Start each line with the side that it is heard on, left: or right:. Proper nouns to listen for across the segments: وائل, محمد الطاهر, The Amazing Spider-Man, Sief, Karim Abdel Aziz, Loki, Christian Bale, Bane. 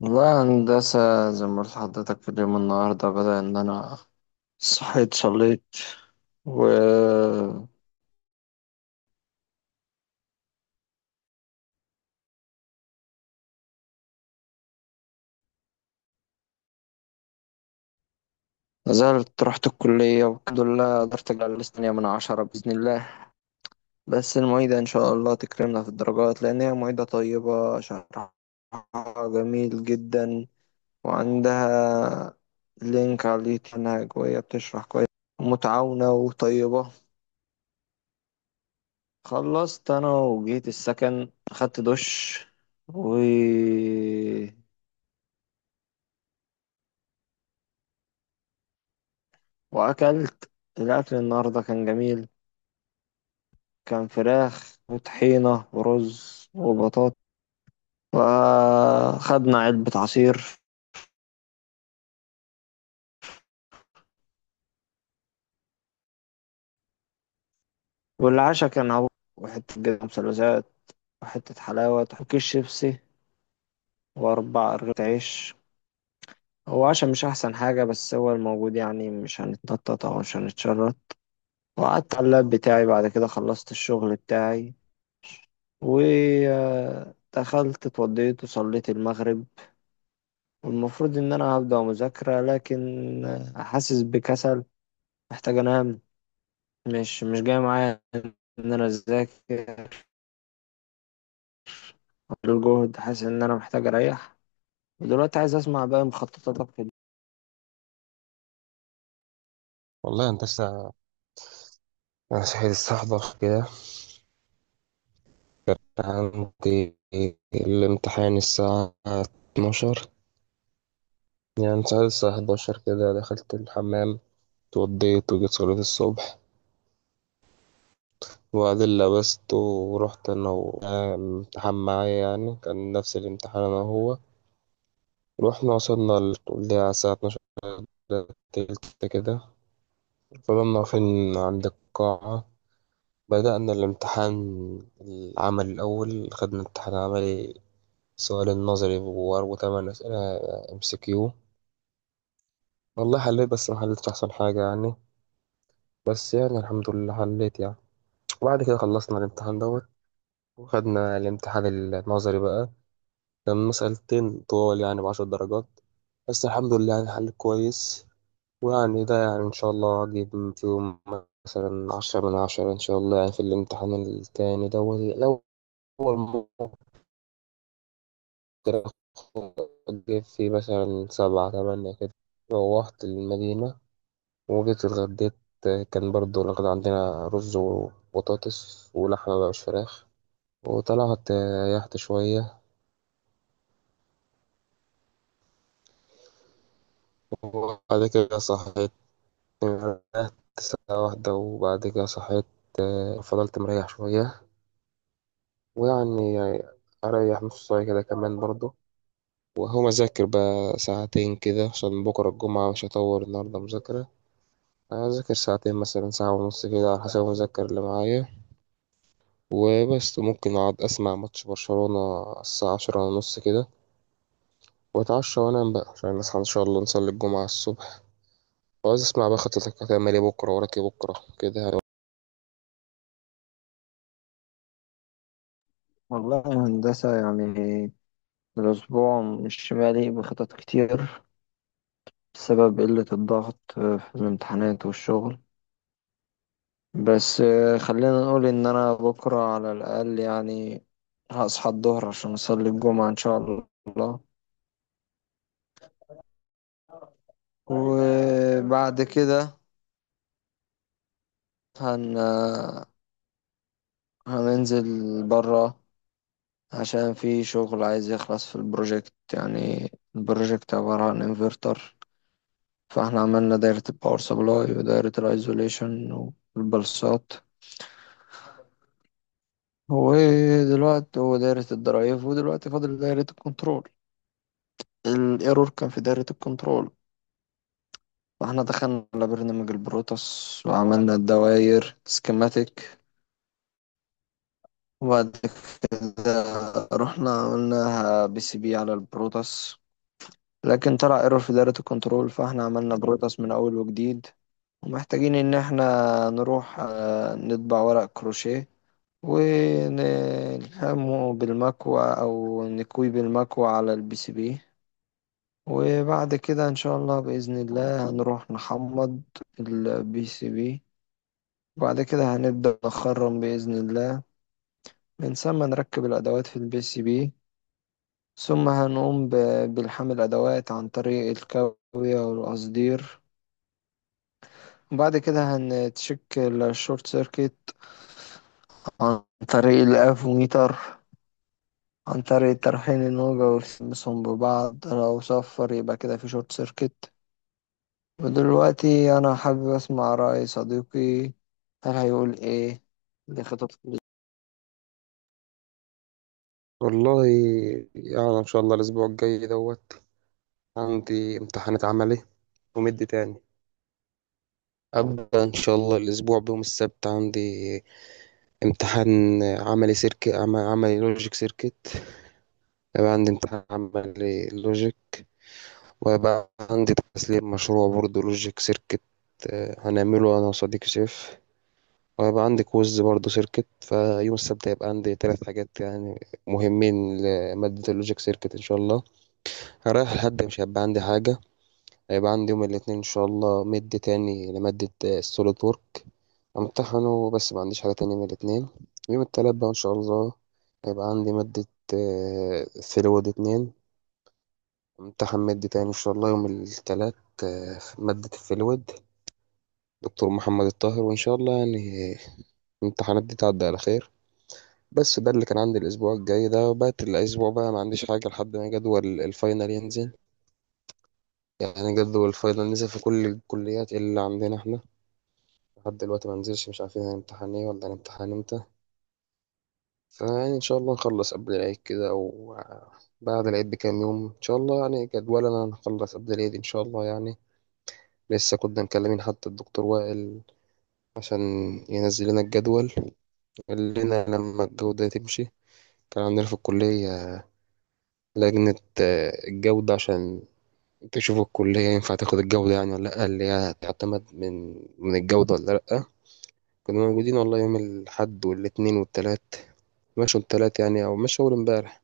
left: والله يا هندسة، زي ما قلت لحضرتك في اليوم. النهاردة بدأ إن أنا صحيت، صليت، ونزلت، رحت الكلية والحمد لله قدرت أجيب على تانية من 10 بإذن الله. بس المعيدة إن شاء الله تكرمنا في الدرجات، لأن هي معيدة طيبة، شرحها جميل جدا، وعندها لينك على اليوتيوب إنها جوية، بتشرح كويس ومتعاونة وطيبة. خلصت انا وجيت السكن، اخدت دش و... واكلت. الاكل النهارده كان جميل، كان فراخ وطحينه ورز وبطاطا، وخدنا علبه عصير. والعشاء كان عبوط وحته جبنه مثلثات وحته حلاوه وكيس شيبسي و4 رغيف عيش. هو عشاء مش احسن حاجه، بس هو الموجود، يعني مش هنتنطط او مش هنتشرط. وقعدت على اللاب بتاعي، بعد كده خلصت الشغل بتاعي، ودخلت اتوضيت وصليت المغرب. والمفروض ان انا هبدأ مذاكرة، لكن حاسس بكسل، محتاج انام. مش جاي معايا ان انا اذاكر، الجهد، حاسس ان انا محتاج اريح. ودلوقتي عايز اسمع بقى مخططاتك في-
right: والله يا هندسة، أنا صحيت الساعة 11 كده. عندي الامتحان الساعة 12. يعني صحيت الساعة 11 كده، دخلت الحمام، اتوضيت وجيت صلاة الصبح، وبعدين لبست ورحت. أنا والامتحان معايا، يعني كان نفس الامتحان أنا وهو. رحنا وصلنا الكلية على الساعة 12 تلت كده، فضلنا واقفين عند القاعة، بدأنا الامتحان. العمل الأول خدنا امتحان عملي، السؤال النظري وأربع تمن أسئلة ام سي كيو. والله حليت بس ما حليتش أحسن حاجة يعني، بس يعني الحمد لله حليت يعني. وبعد كده خلصنا الامتحان دوت، وخدنا الامتحان النظري بقى. كان مسألتين طوال يعني بعشر درجات، بس الحمد لله يعني حليت كويس، ويعني ده يعني إن شاء الله أجيب فيهم مثلا عشرة من عشرة إن شاء الله، يعني في الامتحان التاني دوت الأول كده جيت فيه مثلا سبعة تمانية كده. روحت المدينة وجيت اتغديت، كان برضو الغدا عندنا رز وبطاطس ولحمة بقى مش فراخ. وطلعت ريحت شوية، وبعد كده صحيت. ريحت ساعة واحدة وبعد كده صحيت، فضلت مريح شوية، ويعني أريح نص ساعة كده كمان برضو. وهو مذاكر بقى ساعتين كده عشان بكرة الجمعة مش هطور النهاردة مذاكرة. أنا أذاكر ساعتين مثلا ساعة ونص كده، على حسب المذاكر اللي معايا. وبس ممكن أقعد أسمع ماتش برشلونة الساعة عشرة ونص كده، وأتعشى وأنام بقى عشان نصحى إن شاء الله نصلي الجمعة الصبح. وعايز أسمع بقى خطتك هتعمل إيه بكرة، وراك إيه بكرة كده يعني.
left: والله يا هندسة، يعني الأسبوع مش مالي بخطط كتير بسبب قلة الضغط في الامتحانات والشغل. بس خلينا نقول ان انا بكرة على الاقل، يعني هصحى الظهر عشان اصلي الجمعة ان شاء الله. وبعد كده هن آه، هننزل برا، عشان في شغل عايز يخلص في البروجكت، يعني البروجكت عبارة عن انفرتر. فاحنا عملنا دايرة الباور سبلاي ودايرة الايزوليشن والبلصات، ودلوقتي ودايرة الدرايف، ودلوقتي فاضل دايرة الكنترول. الايرور كان في دايرة الكنترول، فاحنا دخلنا على برنامج البروتوس وعملنا الدوائر سكيماتيك، وبعد كده رحنا عملنا بي سي بي على البروتوس. لكن طلع ايرور في دايرة الكنترول، فاحنا عملنا بروتوس من اول وجديد. ومحتاجين ان احنا نروح نطبع ورق كروشيه ونلحمه بالمكوى او نكويه بالمكوى على البي سي بي. وبعد كده ان شاء الله باذن الله هنروح نحمض البي سي بي، وبعد كده هنبدأ نخرم بإذن الله، من ثم نركب الأدوات في البي سي بي. ثم بالحمل الأدوات عن طريق الكاوية والقصدير. وبعد كده هنتشك الشورت سيركت عن طريق الأفوميتر، عن طريق ترحيل الموجة وتلمسهم ببعض، لو صفر يبقى كده في شورت سيركت. ودلوقتي أنا حابب أسمع رأي صديقي، هل هيقول إيه لخطط
right: والله يعني إن شاء الله الأسبوع الجاي دوت عندي امتحانات عملي ومد تاني. أبدأ إن شاء الله الأسبوع بيوم السبت، عندي امتحان عملي سيركت، عملي لوجيك سيركت. يبقى عندي امتحان عملي لوجيك، وبقى عندي تسليم مشروع برضه لوجيك سيركت، هنعمله أنا وصديقي سيف. وهيبقى عندي كويز برضه سيركت، فيوم السبت هيبقى عندي تلات حاجات يعني مهمين لمادة اللوجيك سيركت إن شاء الله. رايح الحد مش هيبقى عندي حاجة، هيبقى عندي يوم الاثنين إن شاء الله مد تاني لمادة السوليد وورك، امتحنه بس ما عنديش حاجة تانية من الاثنين. يوم التلات بقى إن شاء الله هيبقى عندي مادة فلويد اتنين، امتحان مادة تاني إن شاء الله يوم التلات، في مادة الفلويد دكتور محمد الطاهر. وإن شاء الله يعني الامتحانات دي تعدي على خير. بس ده اللي كان عندي الأسبوع الجاي، ده بقت الأسبوع بقى ما عنديش حاجة لحد ما جدول الفاينل ينزل. يعني جدول الفاينل نزل في كل الكليات اللي عندنا احنا، لحد دلوقتي ما نزلش، مش عارفين هنمتحن ايه ولا هنمتحن امتى. فيعني إن شاء الله نخلص قبل العيد كده، أو بعد العيد بكام يوم، إن شاء الله يعني جدولنا نخلص قبل العيد إن شاء الله يعني. لسه كنا مكلمين حتى الدكتور وائل عشان ينزل لنا الجدول، قال لنا لما الجودة تمشي. كان عندنا في الكلية لجنة، الجودة، عشان تشوف الكلية ينفع تاخد الجودة يعني ولا لأ، اللي هي تعتمد من الجودة ولا لأ. كنا موجودين والله يوم الأحد والاتنين والتلات، مشوا التلات يعني أو مشوا أول امبارح.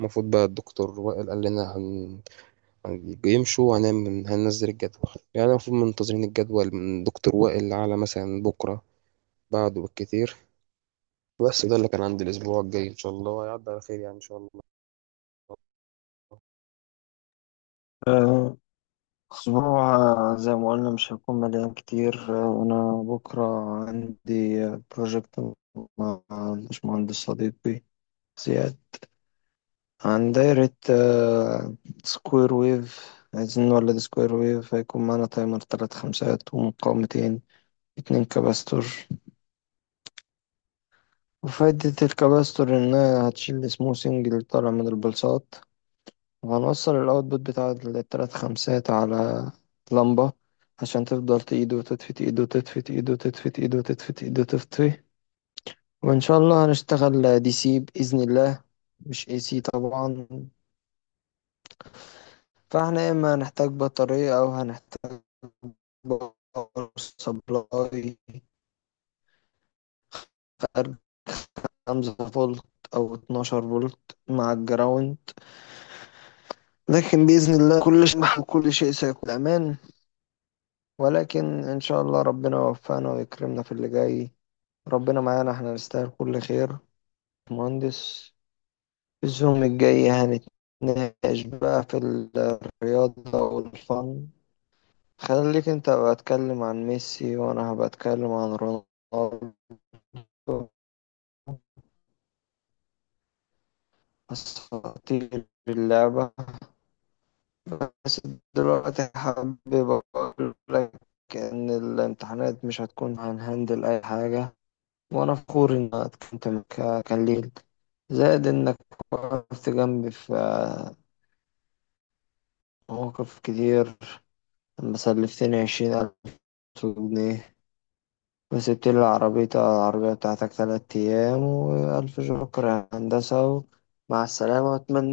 right: المفروض بقى الدكتور وائل قال لنا يمشوا وهنعمل هننزل الجدول. يعني المفروض منتظرين الجدول من دكتور وائل على مثلا بكرة، بعده بالكتير. بس ده اللي كان عندي الأسبوع الجاي، إن شاء الله هيعدي على خير يعني إن شاء الله
left: أسبوع. زي ما قلنا مش هيكون مليان كتير. أنا بكرة عندي بروجكت مع الباشمهندس صديقي زياد عن دايرة سكوير ويف، عايزين نولد سكوير ويف. هيكون معانا تايمر تلات خمسات ومقاومتين اتنين كباستور. وفايدة الكباستور إنها هتشيل السموثنج اللي طالع من البلصات. وهنوصل الاوتبوت بتاع التلات خمسات على لمبة، عشان تفضل تقيد وتطفي ايد، وتطفي ايد، وتطفي ايد، وتطفي ايد، وتطفي. وان شاء الله هنشتغل دي سي بإذن الله، مش اي سي طبعا. فاحنا يا اما هنحتاج بطارية او هنحتاج باور سبلاي، فأرجع 5 فولت أو 12 فولت مع الجراوند. لكن بإذن الله كل شيء وكل شيء سيكون أمان، ولكن إن شاء الله ربنا يوفقنا ويكرمنا في اللي جاي. ربنا معانا، احنا نستاهل كل خير. مهندس، الزوم الجاي هنتناقش بقى في الرياضة والفن. خليك انت بقى اتكلم عن ميسي، وانا هبقى اتكلم عن رونالدو، اساطير اللعبة. بس دلوقتي حابب اقول لك ان الامتحانات مش هتكون، هنهندل اي حاجة. وانا فخور ان أنا اتكلمت معاك، كان ليل، زائد انك وقفت جنبي في مواقف كتير، لما سلفتني 20,000 جنيه، وسبت لي العربية بتاعتك 3 أيام. وألف شكر يا هندسة، ومع السلامة، وأتمنى